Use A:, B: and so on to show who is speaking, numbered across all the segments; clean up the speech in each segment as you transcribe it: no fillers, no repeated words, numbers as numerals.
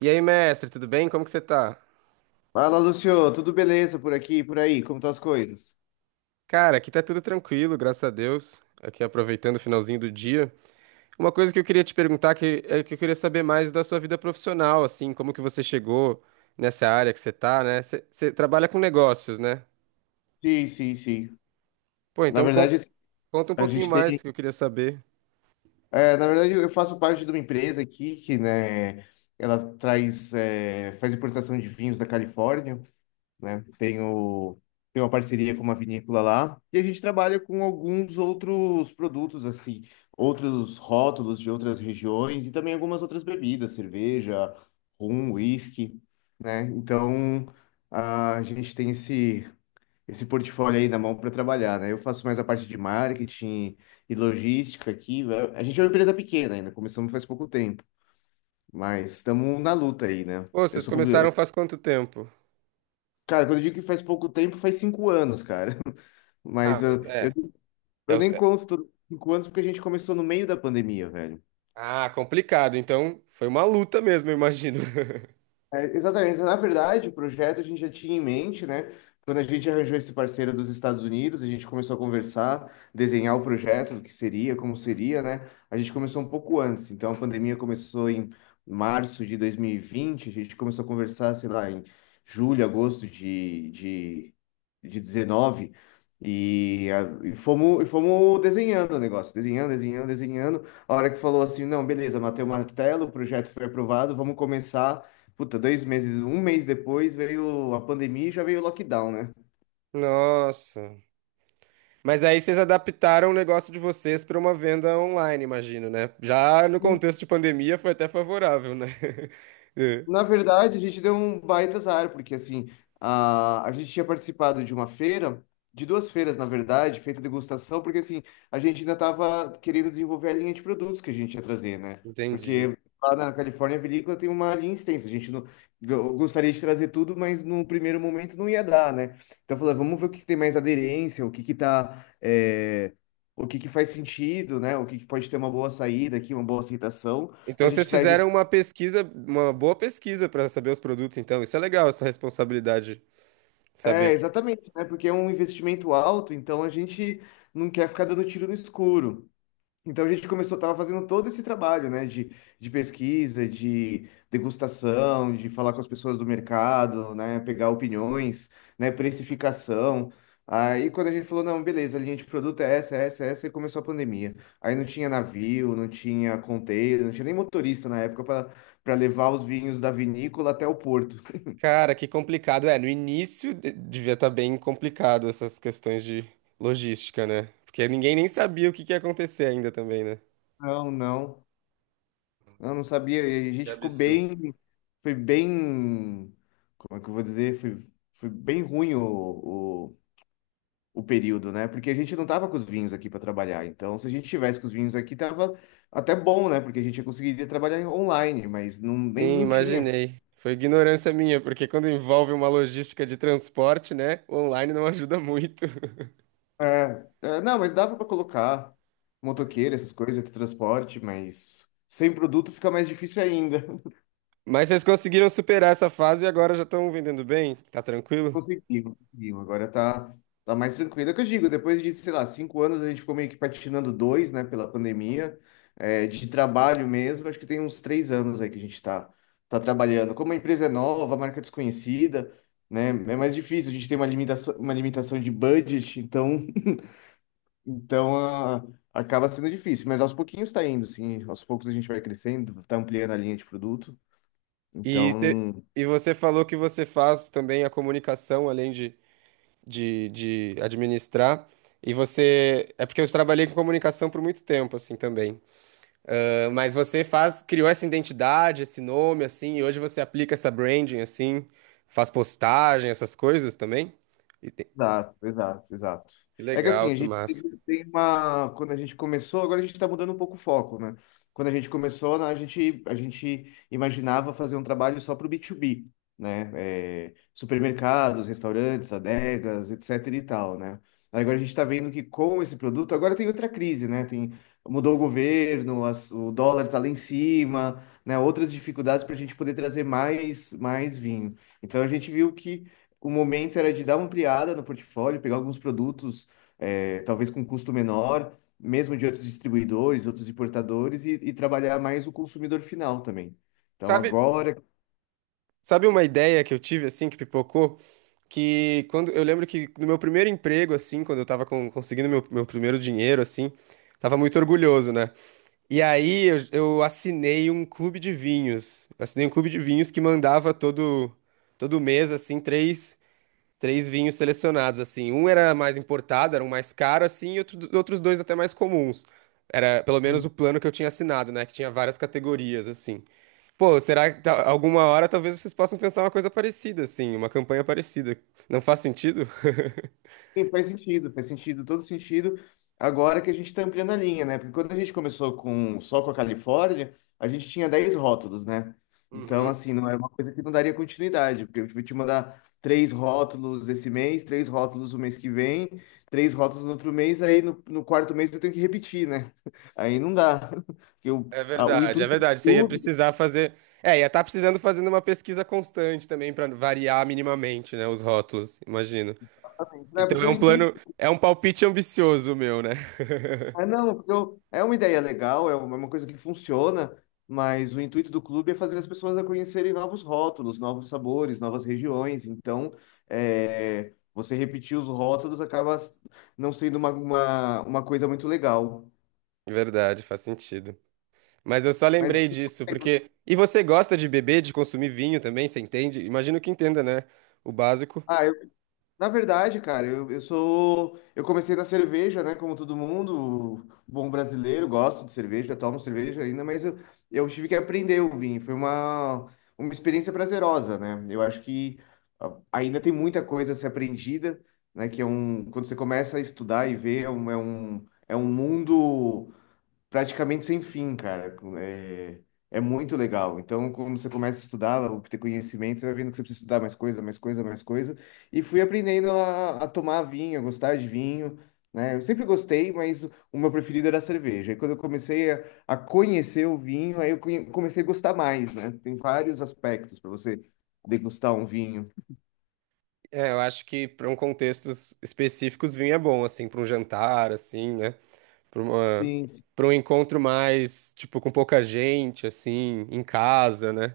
A: E aí, mestre, tudo bem? Como que você tá?
B: Fala, Lucio, tudo beleza por aqui, e por aí? Como estão as coisas?
A: Cara, aqui tá tudo tranquilo, graças a Deus. Aqui aproveitando o finalzinho do dia. Uma coisa que eu queria te perguntar que é que eu queria saber mais da sua vida profissional, assim, como que você chegou nessa área que você tá, né? Você trabalha com negócios, né?
B: Sim, sim, sim.
A: Pô,
B: Na
A: então con-
B: verdade,
A: conta um
B: a
A: pouquinho
B: gente
A: mais
B: tem.
A: que eu queria saber.
B: É, na verdade, eu faço parte de uma empresa aqui que, né, ela traz, faz importação de vinhos da Califórnia, né? Tenho uma parceria com uma vinícola lá e a gente trabalha com alguns outros produtos, assim, outros rótulos de outras regiões e também algumas outras bebidas, cerveja, rum, whisky, né? Então, a gente tem esse portfólio aí na mão para trabalhar, né? Eu faço mais a parte de marketing e logística aqui, né? A gente é uma empresa pequena ainda, começamos faz pouco tempo, mas estamos na luta aí, né?
A: Pô,
B: Eu
A: vocês
B: sou publi...
A: começaram faz quanto tempo?
B: Cara, quando eu digo que faz pouco tempo, faz cinco anos, cara.
A: Ah,
B: Mas
A: mas
B: eu,
A: é.
B: eu,
A: é
B: eu
A: os-
B: nem
A: é-
B: conto todos os cinco anos porque a gente começou no meio da pandemia, velho.
A: Ah, complicado. Então, foi uma luta mesmo, eu imagino.
B: É, exatamente. Na verdade, o projeto a gente já tinha em mente, né? Quando a gente arranjou esse parceiro dos Estados Unidos, a gente começou a conversar, desenhar o projeto, o que seria, como seria, né? A gente começou um pouco antes. Então, a pandemia começou em março de 2020, a gente começou a conversar, sei lá, em julho, agosto de 19. E fomos desenhando o negócio, desenhando, desenhando, desenhando. A hora que falou assim, não, beleza, matei o martelo, o projeto foi aprovado, vamos começar. Puta, dois meses, um mês depois veio a pandemia e já veio o lockdown, né?
A: Nossa. Mas aí vocês adaptaram o negócio de vocês para uma venda online, imagino, né? Já no contexto de pandemia foi até favorável, né? É.
B: Na verdade, a gente deu um baita azar, porque assim, a gente tinha participado de uma feira, de duas feiras, na verdade, feito degustação, porque assim, a gente ainda estava querendo desenvolver a linha de produtos que a gente ia trazer, né?
A: Entendi.
B: Porque lá na Califórnia, a vinícola tem uma linha extensa, a gente não, eu gostaria de trazer tudo, mas no primeiro momento não ia dar, né? Então, falou, vamos ver o que tem mais aderência, o que que tá, o que que faz sentido, né? O que que pode ter uma boa saída aqui, uma boa aceitação. A
A: Então vocês
B: gente traz.
A: fizeram uma pesquisa, uma boa pesquisa para saber os produtos, então. Isso é legal, essa responsabilidade, saber
B: É,
A: que.
B: exatamente, né? Porque é um investimento alto, então a gente não quer ficar dando tiro no escuro. Então a gente começou, tava fazendo todo esse trabalho, né? De pesquisa, de degustação, de falar com as pessoas do mercado, né? Pegar opiniões, né? Precificação. Aí quando a gente falou, não, beleza, a linha de produto é essa, é essa, é essa, e começou a pandemia. Aí não tinha navio, não tinha container, não tinha nem motorista na época para levar os vinhos da vinícola até o porto.
A: Cara, que complicado. É, no devia estar bem complicado essas questões de logística, né? Porque ninguém nem sabia o que que ia acontecer ainda também, né?
B: Não, não. Eu não sabia. E a
A: Que
B: gente ficou
A: absurdo.
B: bem. Foi bem. Como é que eu vou dizer? Foi bem ruim o período, né? Porque a gente não tava com os vinhos aqui para trabalhar. Então, se a gente tivesse com os vinhos aqui, tava até bom, né? Porque a gente conseguiria trabalhar online, mas não, nem,
A: Sim,
B: não tinha.
A: imaginei. Foi ignorância minha, porque quando envolve uma logística de transporte, né, o online não ajuda muito.
B: É, é, não, mas dava para colocar motoqueiro, essas coisas, transporte, mas sem produto fica mais difícil ainda.
A: Mas vocês conseguiram superar essa fase e agora já estão vendendo bem? Tá tranquilo?
B: Conseguimos, conseguimos. Agora tá mais tranquilo. É o que eu digo, depois de, sei lá, cinco anos, a gente ficou meio que patinando dois, né, pela pandemia, de trabalho mesmo. Acho que tem uns três anos aí que a gente tá trabalhando. Como a empresa é nova, a marca é desconhecida, né, é mais difícil. A gente tem uma limitação de budget, então, então ah, acaba sendo difícil. Mas aos pouquinhos tá indo, sim. Aos poucos a gente vai crescendo, tá ampliando a linha de produto.
A: E, cê-
B: Então.
A: e você falou que você faz também a comunicação, além de administrar. E você. É porque eu trabalhei com comunicação por muito tempo, assim, também. Ah, mas você faz, criou essa identidade, esse nome, assim, e hoje você aplica essa branding, assim, faz postagem, essas coisas também. E tem-
B: Exato, exato, exato.
A: Que
B: É que
A: legal,
B: assim, a
A: que
B: gente tem
A: massa.
B: tem uma. Quando a gente começou, agora a gente está mudando um pouco o foco, né? Quando a gente começou, né, a gente imaginava fazer um trabalho só para o B2B, né? É, supermercados, restaurantes, adegas, etc e tal, né? Aí agora a gente está vendo que com esse produto, agora tem outra crise, né? Tem, mudou o governo, o dólar está lá em cima, né? Outras dificuldades para a gente poder trazer mais vinho. Então a gente viu que o momento era de dar uma ampliada no portfólio, pegar alguns produtos, talvez com custo menor, mesmo de outros distribuidores, outros importadores, e trabalhar mais o consumidor final também. Então,
A: Sabe,
B: agora.
A: sabe, uma ideia que eu tive, assim, que pipocou? Que quando, eu lembro que no meu primeiro emprego, assim, quando eu tava conseguindo meu primeiro dinheiro, assim, tava muito orgulhoso, né? E aí eu assinei um clube de vinhos. Assinei um clube de vinhos que mandava todo mês, assim, três. Três vinhos selecionados, assim. Um era mais importado, era um mais caro, assim, e outros dois até mais comuns. Era pelo menos o plano que eu tinha assinado, né? Que tinha várias categorias, assim. Pô, será que alguma hora talvez vocês possam pensar uma coisa parecida, assim, uma campanha parecida? Não faz sentido?
B: Sim, faz sentido, todo sentido. Agora que a gente está ampliando a linha, né? Porque quando a gente começou com só com a Califórnia, a gente tinha 10 rótulos, né? Então,
A: Uhum.
B: assim, não é uma coisa que não daria continuidade, porque eu vou te mandar três rótulos esse mês, três rótulos o mês que vem, três rótulos no outro mês, aí no quarto mês eu tenho que repetir, né? Aí não dá. Porque o,
A: É
B: a- o
A: verdade, é
B: intuito de
A: verdade. Você ia
B: tudo,
A: precisar fazer. É, ia estar precisando fazendo uma pesquisa constante também para variar minimamente, né? Os rótulos, imagino.
B: exatamente, né?
A: Então é
B: Porque o
A: um
B: intuito.
A: plano, é um palpite ambicioso meu, né?
B: É, não, é uma ideia legal, é uma coisa que funciona, mas o intuito do clube é fazer as pessoas a conhecerem novos rótulos, novos sabores, novas regiões. Então, é, você repetir os rótulos acaba não sendo uma coisa muito legal.
A: Verdade, faz sentido. Mas eu só
B: Mas,
A: lembrei disso, porque. E você gosta de beber, de consumir vinho também, você entende? Imagino que entenda, né? O básico.
B: ah, eu Na verdade, cara, eu sou. Eu comecei na cerveja, né? Como todo mundo, bom brasileiro, gosto de cerveja, tomo cerveja ainda, mas eu tive que aprender o vinho. Foi uma experiência prazerosa, né? Eu acho que ainda tem muita coisa a ser aprendida, né? Que Quando você começa a estudar e ver, é um mundo praticamente sem fim, cara. É, é muito legal. Então, quando você começa a estudar, a obter conhecimento, você vai vendo que você precisa estudar mais coisa, mais coisa, mais coisa. E fui aprendendo a tomar vinho, a gostar de vinho, né? Eu sempre gostei, mas o meu preferido era a cerveja. E quando eu comecei a conhecer o vinho, aí eu comecei a gostar mais, né? Tem vários aspectos para você degustar um vinho.
A: É, eu acho que para um contextos específicos, vinho é bom, assim, para um jantar, assim, né? Para uma...
B: Sim, sim.
A: para um encontro mais, tipo, com pouca gente, assim, em casa, né?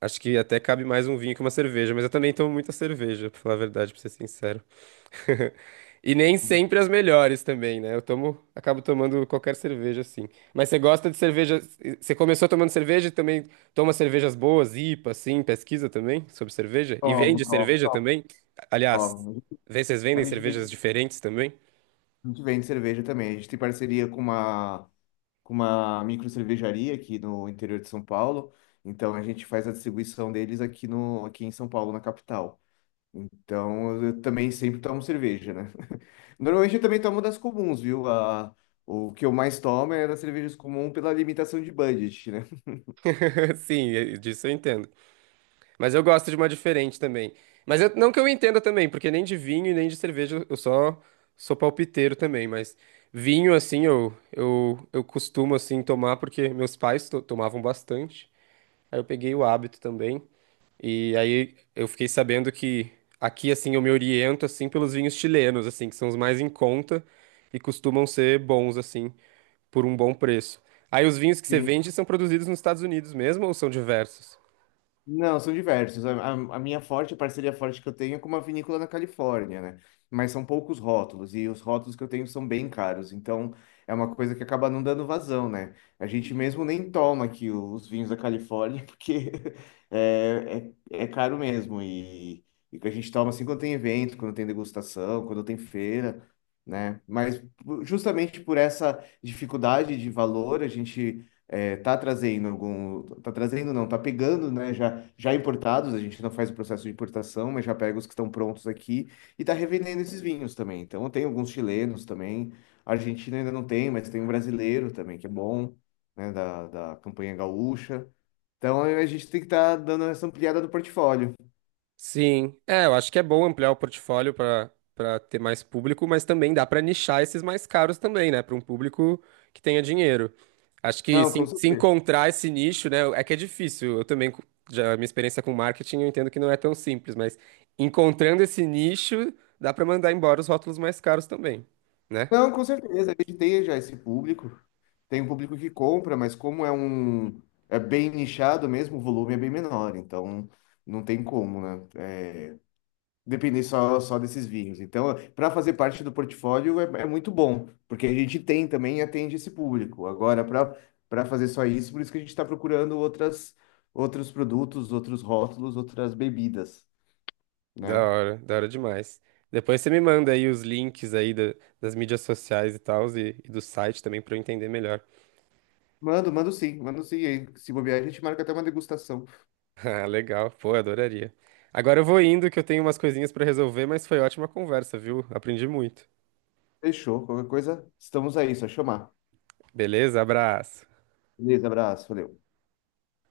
A: Acho que até cabe mais um vinho que uma cerveja, mas eu também tomo muita cerveja, pra falar a verdade, pra ser sincero. E nem sempre as melhores também, né? Eu tomo, acabo tomando qualquer cerveja assim. Mas você gosta de cerveja? Você começou tomando cerveja e também toma cervejas boas, IPA, assim, pesquisa também sobre cerveja? E
B: Tomo,
A: vende
B: tomo,
A: cerveja
B: tomo,
A: também? Aliás,
B: tomo.
A: vê se vocês vendem
B: A gente vende
A: cervejas diferentes também?
B: a gente vende cerveja também. A gente tem parceria com uma micro cervejaria aqui no interior de São Paulo. Então a gente faz a distribuição deles aqui no aqui em São Paulo, na capital. Então eu também sempre tomo cerveja, né? Normalmente eu também tomo das comuns, viu? A, o que eu mais tomo é das cervejas comuns pela limitação de budget, né?
A: Sim, disso eu entendo. Mas eu gosto de uma diferente também. Mas não que eu entenda também, porque nem de vinho e nem de cerveja eu só sou palpiteiro também. Mas vinho, assim, eu costumo, assim, tomar porque meus pais tomavam bastante. Aí eu peguei o hábito também. E aí eu fiquei sabendo que aqui, assim, eu me oriento, assim, pelos vinhos chilenos, assim, que são os mais em conta e costumam ser bons, assim, por um bom preço. Aí os vinhos que você vende são produzidos nos Estados Unidos mesmo ou são diversos?
B: Não, são diversos. A minha forte, a parceria forte que eu tenho é com uma vinícola na Califórnia, né? Mas são poucos rótulos, e os rótulos que eu tenho são bem caros, então é uma coisa que acaba não dando vazão, né? A gente mesmo nem toma aqui os vinhos da Califórnia, porque é caro mesmo, e que a gente toma assim quando tem evento, quando tem degustação, quando tem feira, né? Mas justamente por essa dificuldade de valor, a gente tá trazendo algum, tá trazendo não, tá pegando, né, já importados, a gente não faz o processo de importação, mas já pega os que estão prontos aqui e tá revendendo esses vinhos também. Então tem alguns chilenos também, a Argentina ainda não tem, mas tem um brasileiro também que é bom, né, da campanha gaúcha. Então a gente tem que estar dando essa ampliada do portfólio.
A: Sim, é, eu acho que é bom ampliar o portfólio para ter mais público, mas também dá para nichar esses mais caros também, né, para um público que tenha dinheiro. Acho que
B: Não, com
A: se
B: certeza.
A: encontrar esse nicho, né, é que é difícil. Eu também, já minha experiência com marketing, eu entendo que não é tão simples, mas encontrando esse nicho, dá para mandar embora os rótulos mais caros também, né?
B: Não, com certeza, ele tem já esse público. Tem um público que compra, mas como é bem nichado mesmo, o volume é bem menor, então não tem como, né? Depender só desses vinhos. Então, para fazer parte do portfólio é, é muito bom, porque a gente tem também e atende esse público. Agora, para fazer só isso, por isso que a gente está procurando outras outros produtos, outros rótulos, outras bebidas, né?
A: Da hora demais. Depois você me manda aí os links aí das mídias sociais e tal, e do site também para eu entender melhor.
B: Mando, mando sim, mando sim. E aí, se bobear, a gente marca até uma degustação.
A: Ah, legal. Pô, adoraria. Agora eu vou indo que eu tenho umas coisinhas pra resolver, mas foi ótima conversa, viu? Aprendi muito.
B: Fechou. Qualquer coisa, estamos aí, só chamar.
A: Beleza? Abraço.
B: Beleza, abraço, valeu.